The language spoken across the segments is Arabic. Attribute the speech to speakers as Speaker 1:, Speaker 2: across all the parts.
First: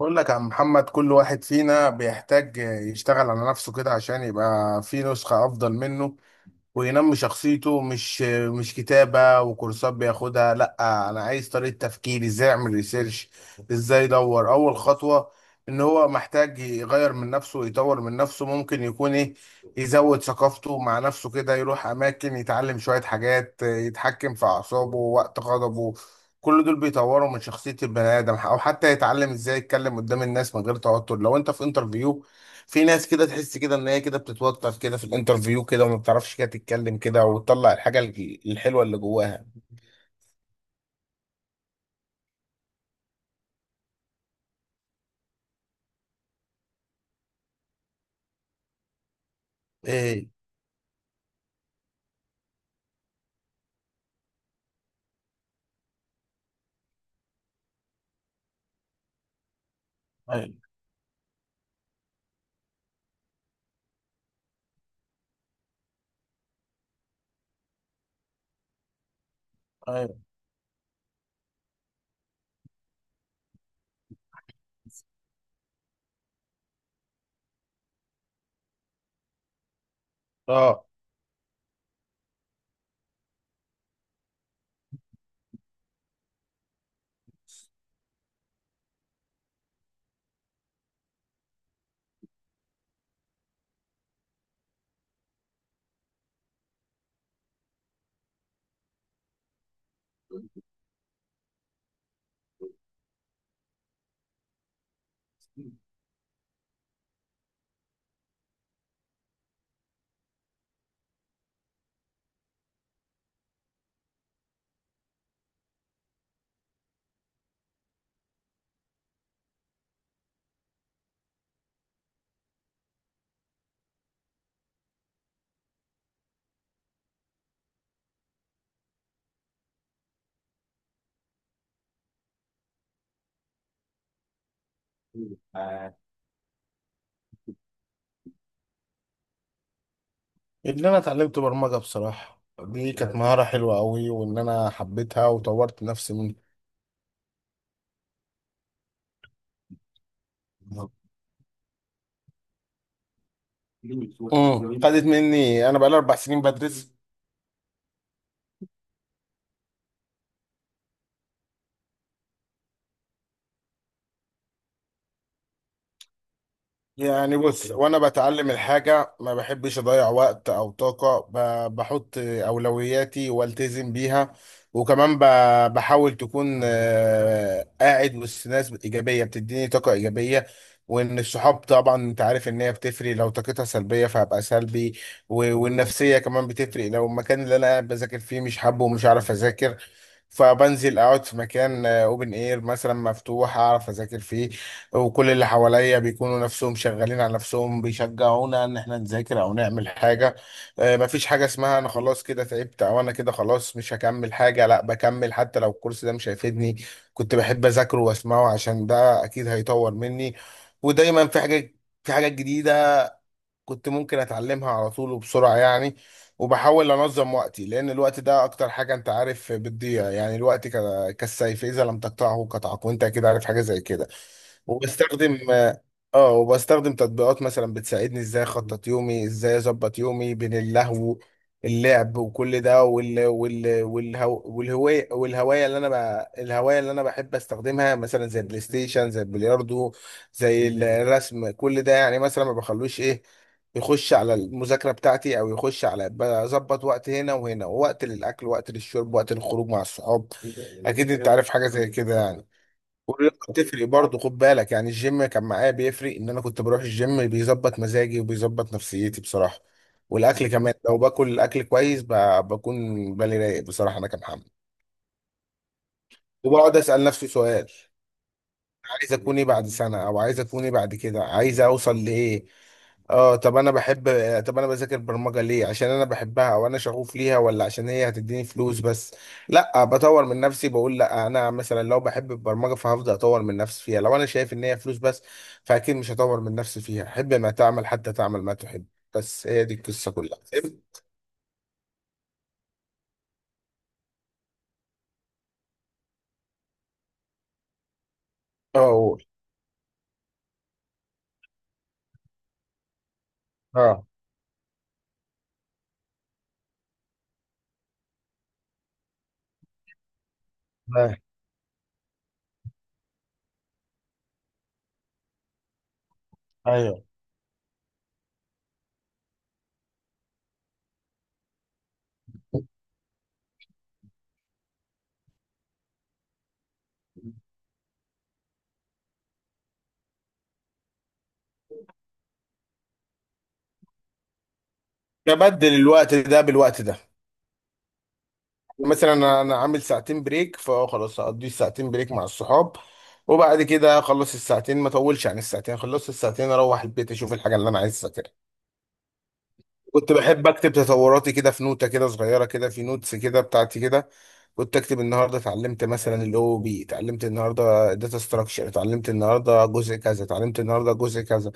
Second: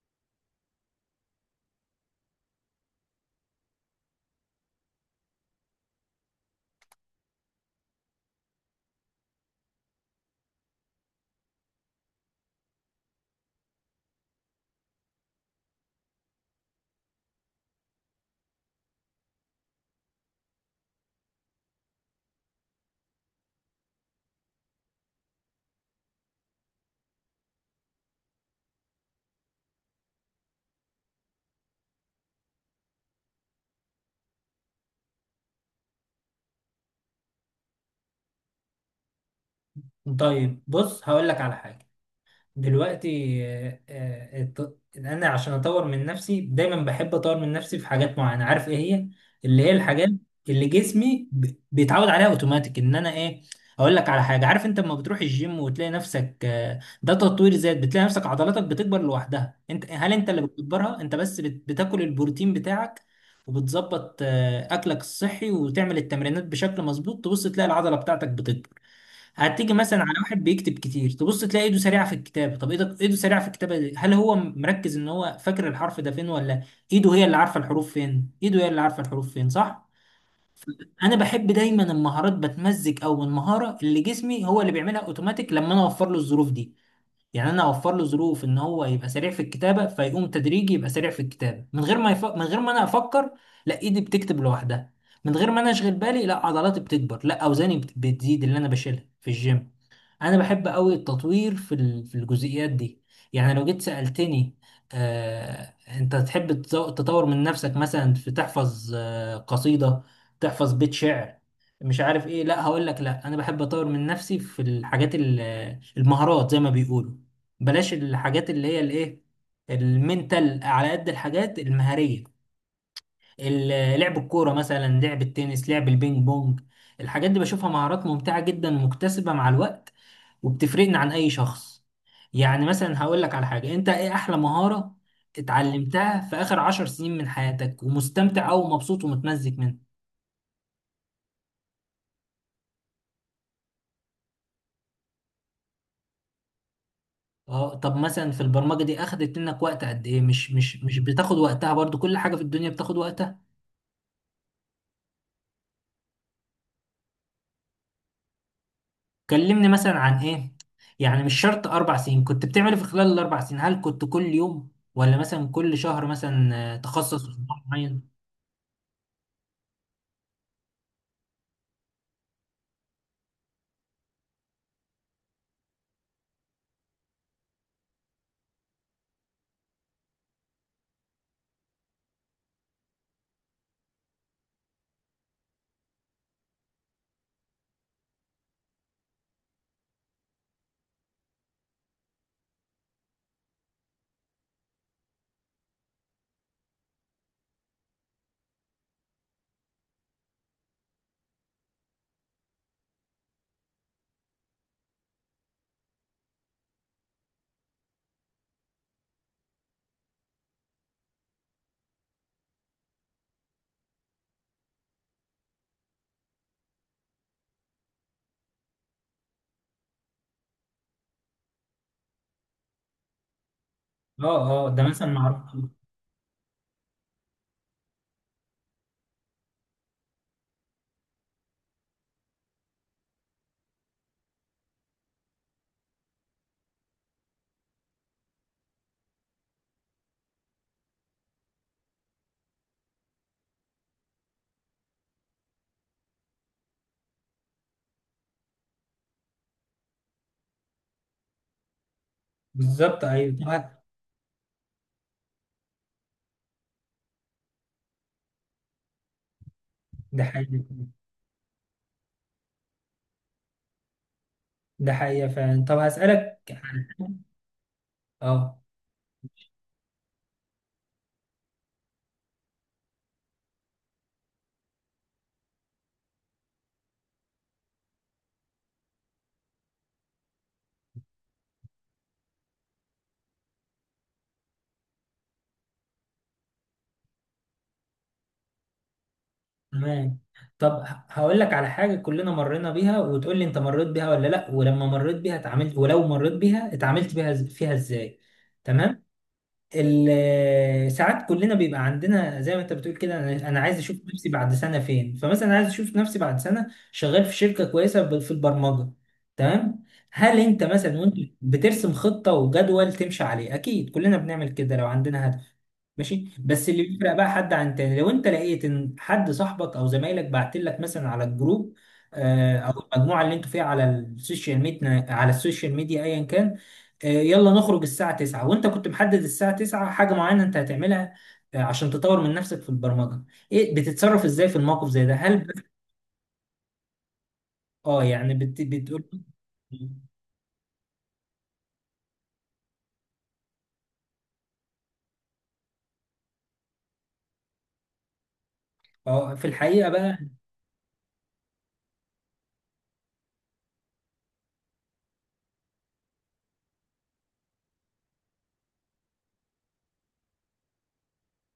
Speaker 1: بقول لك يا عم محمد، كل واحد فينا بيحتاج يشتغل على نفسه كده عشان يبقى في نسخة أفضل منه وينمي شخصيته. مش كتابة وكورسات بياخدها، لا. انا عايز طريقة تفكير، ازاي اعمل ريسيرش، ازاي ادور اول خطوة. ان هو محتاج يغير من نفسه ويطور من نفسه ممكن يكون ايه؟ يزود ثقافته مع نفسه كده، يروح اماكن يتعلم شوية حاجات، يتحكم في اعصابه وقت غضبه. كل دول بيطوروا من شخصية البني آدم. أو حتى يتعلم إزاي يتكلم قدام الناس من غير توتر، لو أنت في انترفيو. في ناس كده تحس كده ان هي كده بتتوتر كده في الانترفيو كده، وما بتعرفش كده تتكلم كده وتطلع الحاجه الحلوه اللي جواها.
Speaker 2: طيب بص هقول لك على حاجة دلوقتي. أنا عشان أطور من نفسي دايما بحب أطور من نفسي في حاجات معينة، عارف إيه هي؟ اللي هي الحاجات
Speaker 1: ايه؟
Speaker 2: اللي بيتعود عليها أوتوماتيك، إن أنا إيه. أقول لك على حاجة، عارف أنت لما بتروح الجيم وتلاقي نفسك، ده تطوير ذات، بتلاقي نفسك عضلاتك بتكبر لوحدها. أنت هل أنت اللي
Speaker 1: ايوه.
Speaker 2: بتكبرها؟ أنت بس بتاكل البروتين بتاعك وبتظبط أكلك الصحي وتعمل التمرينات بشكل مظبوط، تبص تلاقي العضلة بتاعتك بتكبر. هتيجي مثلا
Speaker 1: ايوه.
Speaker 2: على واحد بيكتب كتير، تبص تلاقي ايده سريعه في الكتابه. طب ايده، ايده سريعه في الكتابه دي، هل هو مركز ان هو فاكر الحرف ده فين، ولا ايده هي اللي عارفه الحروف فين؟ ايده هي اللي عارفه الحروف فين، صح.
Speaker 1: اه.
Speaker 2: انا بحب دايما المهارات بتمزج او المهاره اللي جسمي هو اللي بيعملها اوتوماتيك لما انا اوفر له الظروف دي. يعني انا اوفر له ظروف ان هو يبقى سريع في الكتابه، فيقوم تدريجي يبقى سريع في الكتابه من غير ما من غير ما انا افكر، لا ايدي بتكتب لوحدها. من غير ما انا اشغل بالي، لا عضلاتي بتكبر، لا اوزاني بتزيد، اللي انا بشيلها في الجيم. انا بحب قوي التطوير في الجزئيات دي. يعني لو جيت سالتني، انت تحب تطور من نفسك مثلا في تحفظ قصيده، تحفظ بيت شعر، مش عارف ايه، لا هقول لك، لا انا بحب اطور من نفسي في المهارات زي ما بيقولوا. بلاش الحاجات اللي هي الايه، المنتال، على قد الحاجات المهاريه. لعب الكوره مثلا، لعب التنس، لعب البينج بونج، الحاجات دي بشوفها مهارات ممتعه جدا، مكتسبه مع الوقت، وبتفرقنا عن اي شخص. يعني مثلا هقول لك على حاجه، انت ايه احلى مهاره اتعلمتها في اخر 10 سنين من حياتك ومستمتع او مبسوط ومتمزج منها؟
Speaker 1: ان انا اتعلمت برمجه بصراحه، دي كانت مهاره حلوه قوي، وان انا حبيتها وطورت نفسي منها.
Speaker 2: اه. طب مثلا في البرمجه دي اخدت منك وقت قد ايه؟ مش بتاخد وقتها؟ برضو كل حاجه في الدنيا بتاخد.
Speaker 1: خدت مني، انا بقالي 4 سنين بدرس.
Speaker 2: كلمني مثلا عن ايه، يعني مش شرط 4 سنين، كنت بتعمل إيه في خلال ال 4 سنين؟ هل كنت كل يوم ولا مثلا كل شهر مثلا تخصص في
Speaker 1: يعني
Speaker 2: موضوع
Speaker 1: بص، وانا
Speaker 2: معين؟
Speaker 1: بتعلم الحاجة ما بحبش اضيع وقت او طاقة، بحط اولوياتي والتزم بيها. وكمان بحاول تكون قاعد وسط ناس ايجابية بتديني طاقة ايجابية. وان الصحاب طبعا، انت عارف ان هي بتفرق، لو طاقتها سلبية فهبقى سلبي. والنفسية كمان بتفرق، لو المكان اللي انا قاعد بذاكر فيه مش حابه ومش عارف اذاكر، فبنزل اقعد في مكان اوبن اير مثلا مفتوح اعرف اذاكر فيه. وكل اللي حواليا بيكونوا نفسهم شغالين على نفسهم، بيشجعونا ان احنا نذاكر او نعمل حاجه. مفيش حاجه اسمها انا خلاص كده تعبت، او انا كده خلاص مش هكمل حاجه. لا، بكمل حتى لو الكورس ده مش هيفيدني، كنت بحب اذاكره واسمعه، عشان ده اكيد هيطور مني. ودايما في حاجه، في حاجات جديده كنت ممكن اتعلمها على طول وبسرعة يعني. وبحاول انظم وقتي، لان الوقت ده اكتر حاجة انت عارف بتضيع يعني. الوقت كالسيف، اذا لم تقطعه قطعك، وانت اكيد عارف حاجة زي كده.
Speaker 2: اه اه، ده مثلا
Speaker 1: وبستخدم،
Speaker 2: معروف.
Speaker 1: اه، وبستخدم تطبيقات مثلا بتساعدني ازاي اخطط يومي، ازاي اظبط يومي بين اللهو، اللعب، وكل ده، والهو، والهوايه اللي انا بقى، الهوايه اللي انا بحب استخدمها مثلا زي البلاي ستيشن، زي البلياردو، زي الرسم، كل ده. يعني مثلا ما بخلوش ايه، يخش على المذاكرة بتاعتي، أو يخش على، بظبط وقت هنا وهنا، ووقت للأكل، ووقت للشرب، وقت للخروج مع الصحاب. أكيد أنت عارف حاجة زي كده يعني.
Speaker 2: بالظبط، ايوه
Speaker 1: والرياضة
Speaker 2: طبعا.
Speaker 1: بتفرق برضه، خد بالك يعني. الجيم كان معايا بيفرق، إن أنا كنت بروح الجيم بيظبط مزاجي وبيظبط نفسيتي بصراحة.
Speaker 2: ده
Speaker 1: والأكل
Speaker 2: حقيقي.
Speaker 1: كمان، لو باكل الأكل كويس بكون بالي رايق بصراحة. أنا كمحمد،
Speaker 2: ده حقيقة فعلا. طب هسألك
Speaker 1: وبقعد
Speaker 2: عن
Speaker 1: أسأل
Speaker 2: حاجة.
Speaker 1: نفسي سؤال:
Speaker 2: اه.
Speaker 1: عايز اكون ايه بعد سنه؟ او عايز اكون ايه بعد كده؟ عايز اوصل لايه؟ اه، طب انا بحب، طب انا بذاكر برمجه ليه؟ عشان انا بحبها او انا شغوف ليها، ولا عشان هي هتديني فلوس بس؟ لا، بطور من نفسي، بقول لا، انا مثلا لو بحب البرمجه فهفضل اطور من نفسي فيها. لو انا شايف ان هي فلوس بس، فاكيد مش هطور من نفسي فيها. حب ما تعمل، حتى تعمل ما تحب. بس هي دي القصه
Speaker 2: تمام.
Speaker 1: كلها.
Speaker 2: طب هقول لك على حاجة كلنا مرينا بيها، وتقول لي انت مريت بيها ولا لا، ولما مريت بيها اتعاملت، ولو مريت بيها اتعاملت بيها فيها ازاي.
Speaker 1: اه،
Speaker 2: تمام.
Speaker 1: قول.
Speaker 2: ساعات كلنا بيبقى عندنا زي ما انت بتقول كده، أنا عايز اشوف
Speaker 1: اه.
Speaker 2: نفسي بعد سنه فين، فمثلا عايز اشوف نفسي بعد سنه شغال في شركه كويسه، في البرمجه. تمام. هل انت مثلا وانت
Speaker 1: اه.
Speaker 2: بترسم خطه وجدول تمشي عليه، اكيد كلنا بنعمل كده لو عندنا هدف، ماشي. بس اللي
Speaker 1: ايوه.
Speaker 2: بيفرق بقى حد عن تاني، لو انت لقيت ان حد صاحبك او زمايلك بعت لك مثلا على الجروب او المجموعه اللي انتوا فيها على السوشيال ميديا على السوشيال ميديا ايا كان، يلا نخرج الساعه 9، وانت كنت محدد الساعه 9 حاجه معينه انت هتعملها عشان تطور من نفسك في البرمجه، ايه بتتصرف ازاي في الموقف زي ده؟ هل
Speaker 1: تبدل الوقت ده بالوقت ده.
Speaker 2: اه يعني بتقول،
Speaker 1: مثلا انا عامل ساعتين بريك، فخلاص هقضي الساعتين بريك مع الصحاب، وبعد كده اخلص الساعتين، ما اطولش عن الساعتين، خلصت الساعتين اروح البيت اشوف الحاجه اللي انا عايز اذاكرها.
Speaker 2: اه. في الحقيقه
Speaker 1: كنت
Speaker 2: بقى،
Speaker 1: بحب اكتب تطوراتي كده في نوتة كده صغيره كده، في نوتس كده بتاعتي كده. كنت اكتب: النهارده اتعلمت مثلا الاو بي، اتعلمت النهارده داتا ستراكشر، اتعلمت النهارده جزء كذا، اتعلمت النهارده جزء كذا.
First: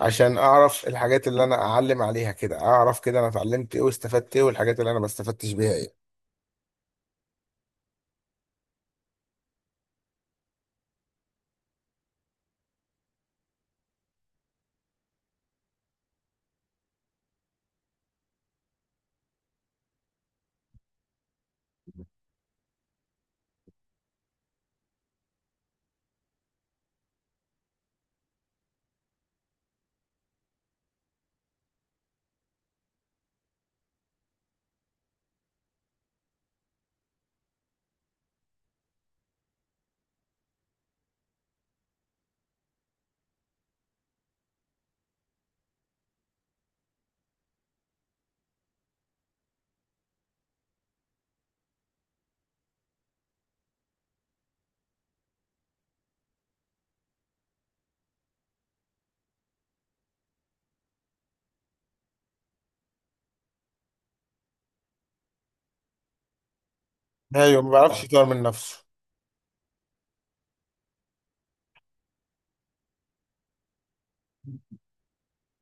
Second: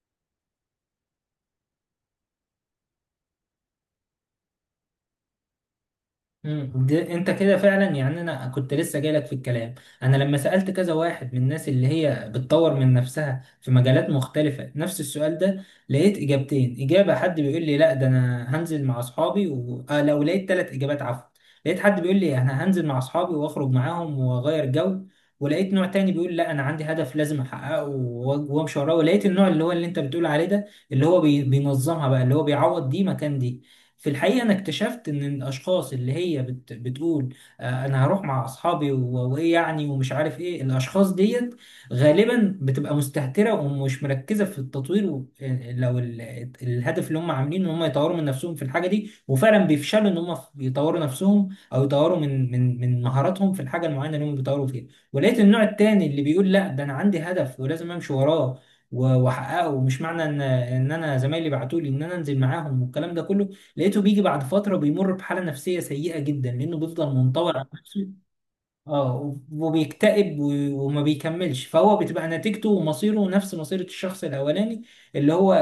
Speaker 1: عشان اعرف الحاجات اللي انا اعلم عليها كده، اعرف كده انا اتعلمت ايه واستفدت ايه، والحاجات اللي انا ما استفدتش بيها ايه.
Speaker 2: ده انت كده فعلا، يعني انا كنت لسه جايلك في الكلام. انا لما سألت كذا واحد من الناس اللي هي بتطور من نفسها في مجالات مختلفة نفس السؤال ده، لقيت اجابتين، اجابة حد بيقول لي لا ده انا هنزل مع اصحابي و... آه لو لقيت 3 اجابات، عفوا. لقيت حد بيقول لي انا هنزل مع اصحابي واخرج معاهم واغير جو، ولقيت نوع تاني بيقول لا انا عندي هدف لازم احققه وامشي وراه، ولقيت النوع اللي هو اللي انت بتقول عليه ده، اللي هو بينظمها بقى، اللي هو بيعوض دي مكان دي. في الحقيقة أنا اكتشفت إن الأشخاص اللي هي بتقول آه أنا هروح مع أصحابي وإيه يعني ومش عارف إيه، الأشخاص ديت غالبا بتبقى مستهترة ومش مركزة في التطوير، لو ال- الهدف اللي هم عاملينه إن هم يطوروا من نفسهم في الحاجة دي، وفعلا بيفشلوا إن هم يطوروا نفسهم أو يطوروا من من مهاراتهم في الحاجة المعينة اللي هم بيطوروا فيها. ولقيت النوع التاني اللي بيقول لا ده أنا عندي هدف ولازم أمشي وراه واحققه، مش معنى ان ان انا زمايلي بعتوا لي ان انا انزل معاهم والكلام ده كله. لقيته بيجي بعد فتره بيمر بحاله نفسيه سيئه جدا لانه بيفضل منطوي
Speaker 1: ايوه،
Speaker 2: على
Speaker 1: ما بعرفش
Speaker 2: نفسه.
Speaker 1: يطور من نفسه.
Speaker 2: اه، وبيكتئب وما بيكملش، فهو بتبقى نتيجته ومصيره نفس مصيرة الشخص الأولاني اللي هو آه،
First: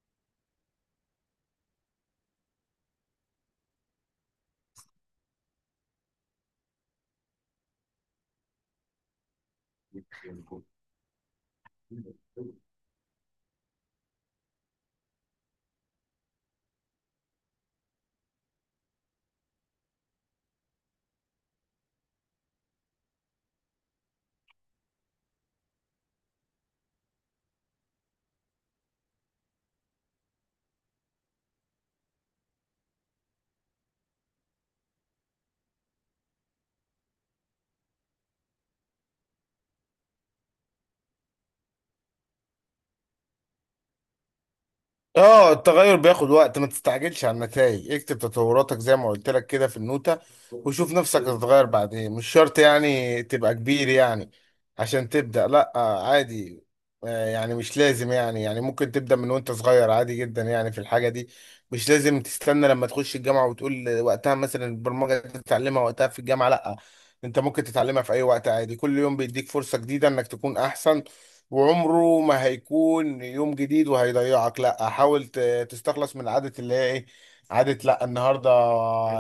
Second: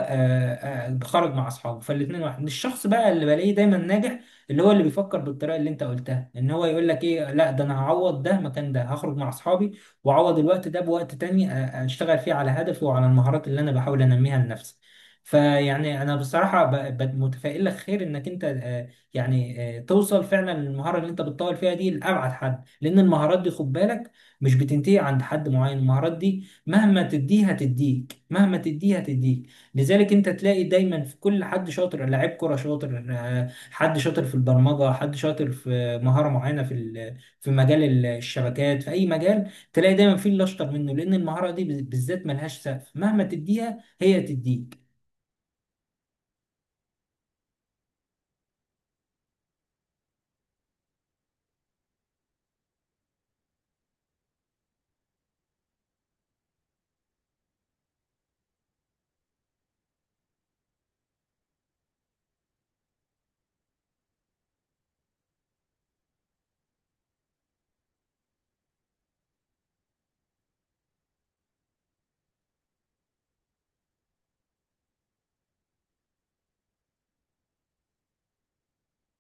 Speaker 2: آه، خرج مع أصحابه. فالاتنين واحد. الشخص بقى اللي بلاقيه دايما ناجح، اللي هو اللي بيفكر بالطريقة اللي أنت قلتها، إن هو يقول لك إيه، لا ده أنا هعوض ده مكان ده، هخرج مع أصحابي وأعوض الوقت ده بوقت تاني أشتغل فيه على هدفي وعلى المهارات اللي أنا بحاول أنميها لنفسي. فيعني أنا بصراحة متفائل لك خير إنك أنت توصل فعلا للمهارة اللي أنت بتطور فيها دي لأبعد حد. لان المهارات دي خد بالك، مش بتنتهي عند حد معين. المهارات دي مهما تديه هتديك، مهما تديه هتديك. لذلك انت تلاقي دايما في كل حد شاطر، لاعب كرة شاطر، حد شاطر في البرمجة، حد شاطر في مهارة معينة في مجال الشبكات، في اي مجال تلاقي دايما في اللي اشطر منه، لان المهارة دي بالذات ملهاش سقف، مهما تديها هي تديك.
Speaker 1: اه، التغير بياخد وقت، ما تستعجلش على النتائج. اكتب تطوراتك زي ما قلت لك كده في النوتة، وشوف نفسك هتتغير بعدين. مش شرط يعني تبقى كبير يعني عشان تبدأ، لا، عادي. يعني مش لازم يعني، يعني ممكن تبدأ من وانت صغير عادي جدا يعني في الحاجة دي. مش لازم تستنى لما تخش الجامعة وتقول وقتها مثلا البرمجة تتعلمها وقتها في الجامعة، لا. انت ممكن تتعلمها في اي وقت عادي، كل يوم بيديك فرصة جديدة انك تكون احسن. وعمره ما هيكون يوم جديد وهيضيعك، لا. حاول تستخلص من عادة اللي هي ايه، عادة لا النهارده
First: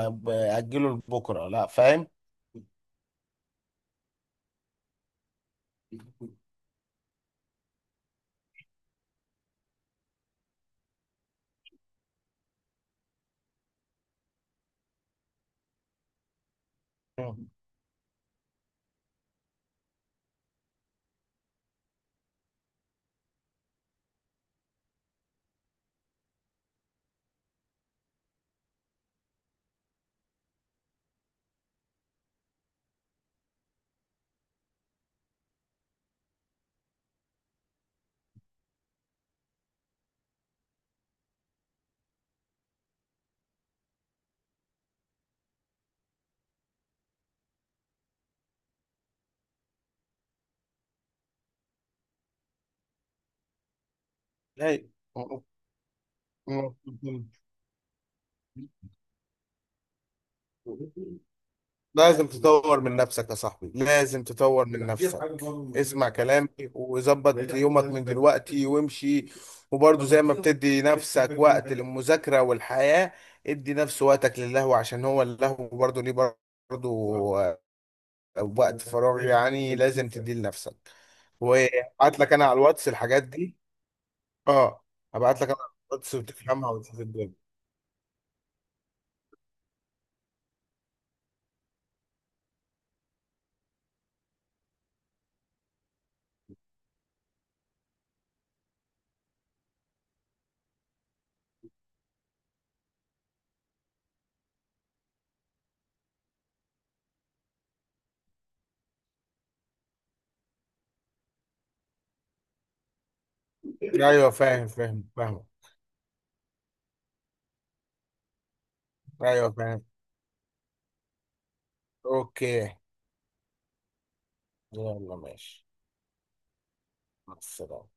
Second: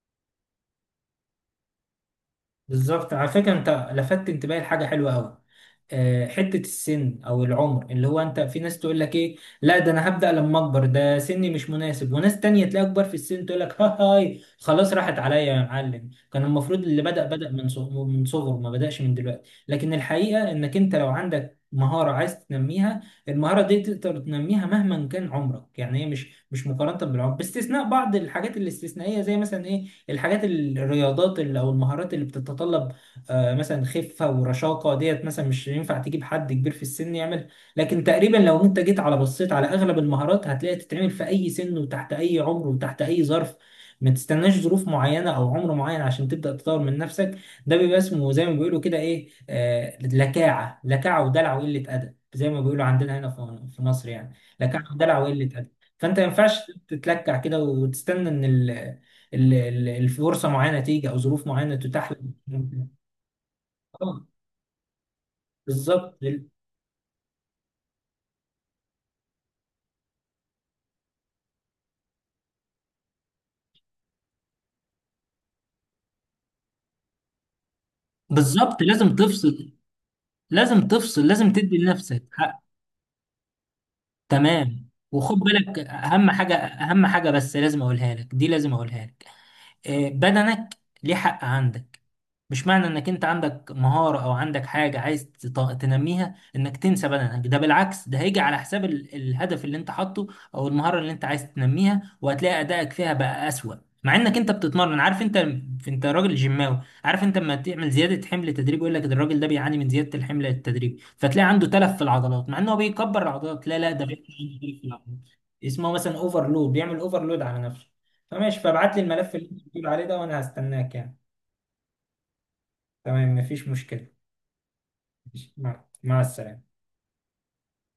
Speaker 1: اجله لبكره، لا، فاهم؟
Speaker 2: بالظبط، على فكرة انت لفتت انتباهي لحاجة حلوة قوي. حتة السن او العمر اللي هو، انت في ناس تقول لك ايه، لا ده انا هبدأ لما اكبر، ده سني مش مناسب. وناس تانية تلاقي اكبر في السن تقول لك ها هاي خلاص راحت عليا يا معلم، كان المفروض اللي بدأ
Speaker 1: مم.
Speaker 2: بدأ من صغره، ما بدأش من دلوقتي. لكن الحقيقة انك انت لو عندك مهارة عايز تنميها، المهارة دي تقدر تنميها مهما كان عمرك، يعني هي مش مقارنة بالعمر، باستثناء بعض الحاجات الاستثنائية زي مثلا ايه، او المهارات اللي بتتطلب مثلا خفه ورشاقه ديت، مثلا مش ينفع تجيب حد كبير في السن يعمل. لكن تقريبا لو انت جيت على بصيت على اغلب المهارات، هتلاقي تتعمل في اي سن وتحت اي عمر وتحت اي ظرف. ما تستناش ظروف معينه او عمر معين عشان تبدا تطور من نفسك. ده بيبقى اسمه زي ما بيقولوا كده ايه، لكاعه، لكاعه ودلع وقله ادب، زي ما بيقولوا عندنا هنا في مصر يعني.
Speaker 1: لا.
Speaker 2: لكاعه ودلع
Speaker 1: م-
Speaker 2: وقله ادب، فانت ما ينفعش
Speaker 1: م-
Speaker 2: تتلكع كده وتستنى ان ال- ال- ال- الفرصه معينه تيجي او ظروف معينه تتاح لك.
Speaker 1: لازم تطور من نفسك يا صاحبي، لازم
Speaker 2: آه،
Speaker 1: تطور من نفسك. اسمع
Speaker 2: بالظبط.
Speaker 1: كلامي، وظبط يومك من دلوقتي وامشي. وبرضه زي ما بتدي نفسك وقت للمذاكرة والحياة، ادي نفس وقتك للهو، عشان هو اللهو برضه ليه، برضه وقت
Speaker 2: بالظبط لازم
Speaker 1: فراغ
Speaker 2: تفصل،
Speaker 1: يعني، لازم تديه لنفسك.
Speaker 2: لازم تفصل، لازم تدي
Speaker 1: وابعت
Speaker 2: لنفسك
Speaker 1: لك انا على
Speaker 2: حق.
Speaker 1: الواتس الحاجات دي. اه،
Speaker 2: تمام، وخد
Speaker 1: ابعت لك انا على
Speaker 2: بالك
Speaker 1: الواتس
Speaker 2: اهم حاجه،
Speaker 1: وتفهمها وتشوف
Speaker 2: اهم حاجه
Speaker 1: الدنيا.
Speaker 2: بس لازم اقولها لك دي، لازم اقولها لك. بدنك ليه حق عندك. مش معنى انك انت عندك مهارة او عندك حاجة عايز تنميها انك تنسى بدنك. ده بالعكس ده هيجي على حساب الهدف اللي انت حاطه او المهارة اللي انت عايز تنميها، وهتلاقي ادائك فيها بقى اسوأ، مع انك انت بتتمرن. عارف انت، انت راجل جيماوي، عارف انت لما تعمل زيادة حمل تدريج، يقول لك ده الراجل ده بيعاني من زيادة الحمل التدريج، فتلاقي عنده تلف في العضلات، مع انه هو بيكبر العضلات، لا ده بيعمل
Speaker 1: ايوه،
Speaker 2: عنده
Speaker 1: فاهم
Speaker 2: تلف في
Speaker 1: فاهم
Speaker 2: العضلات.
Speaker 1: فاهم.
Speaker 2: اسمه مثلا اوفرلود، بيعمل اوفرلود على نفسه. فماشي، فابعت لي الملف اللي
Speaker 1: ايوه
Speaker 2: انت
Speaker 1: فاهم.
Speaker 2: بتقول عليه ده وانا هستناك يعني.
Speaker 1: اوكي.
Speaker 2: تمام، مفيش مشكلة.
Speaker 1: يلا
Speaker 2: ماشي.
Speaker 1: ماشي.
Speaker 2: مع السلامة.
Speaker 1: مع السلامة.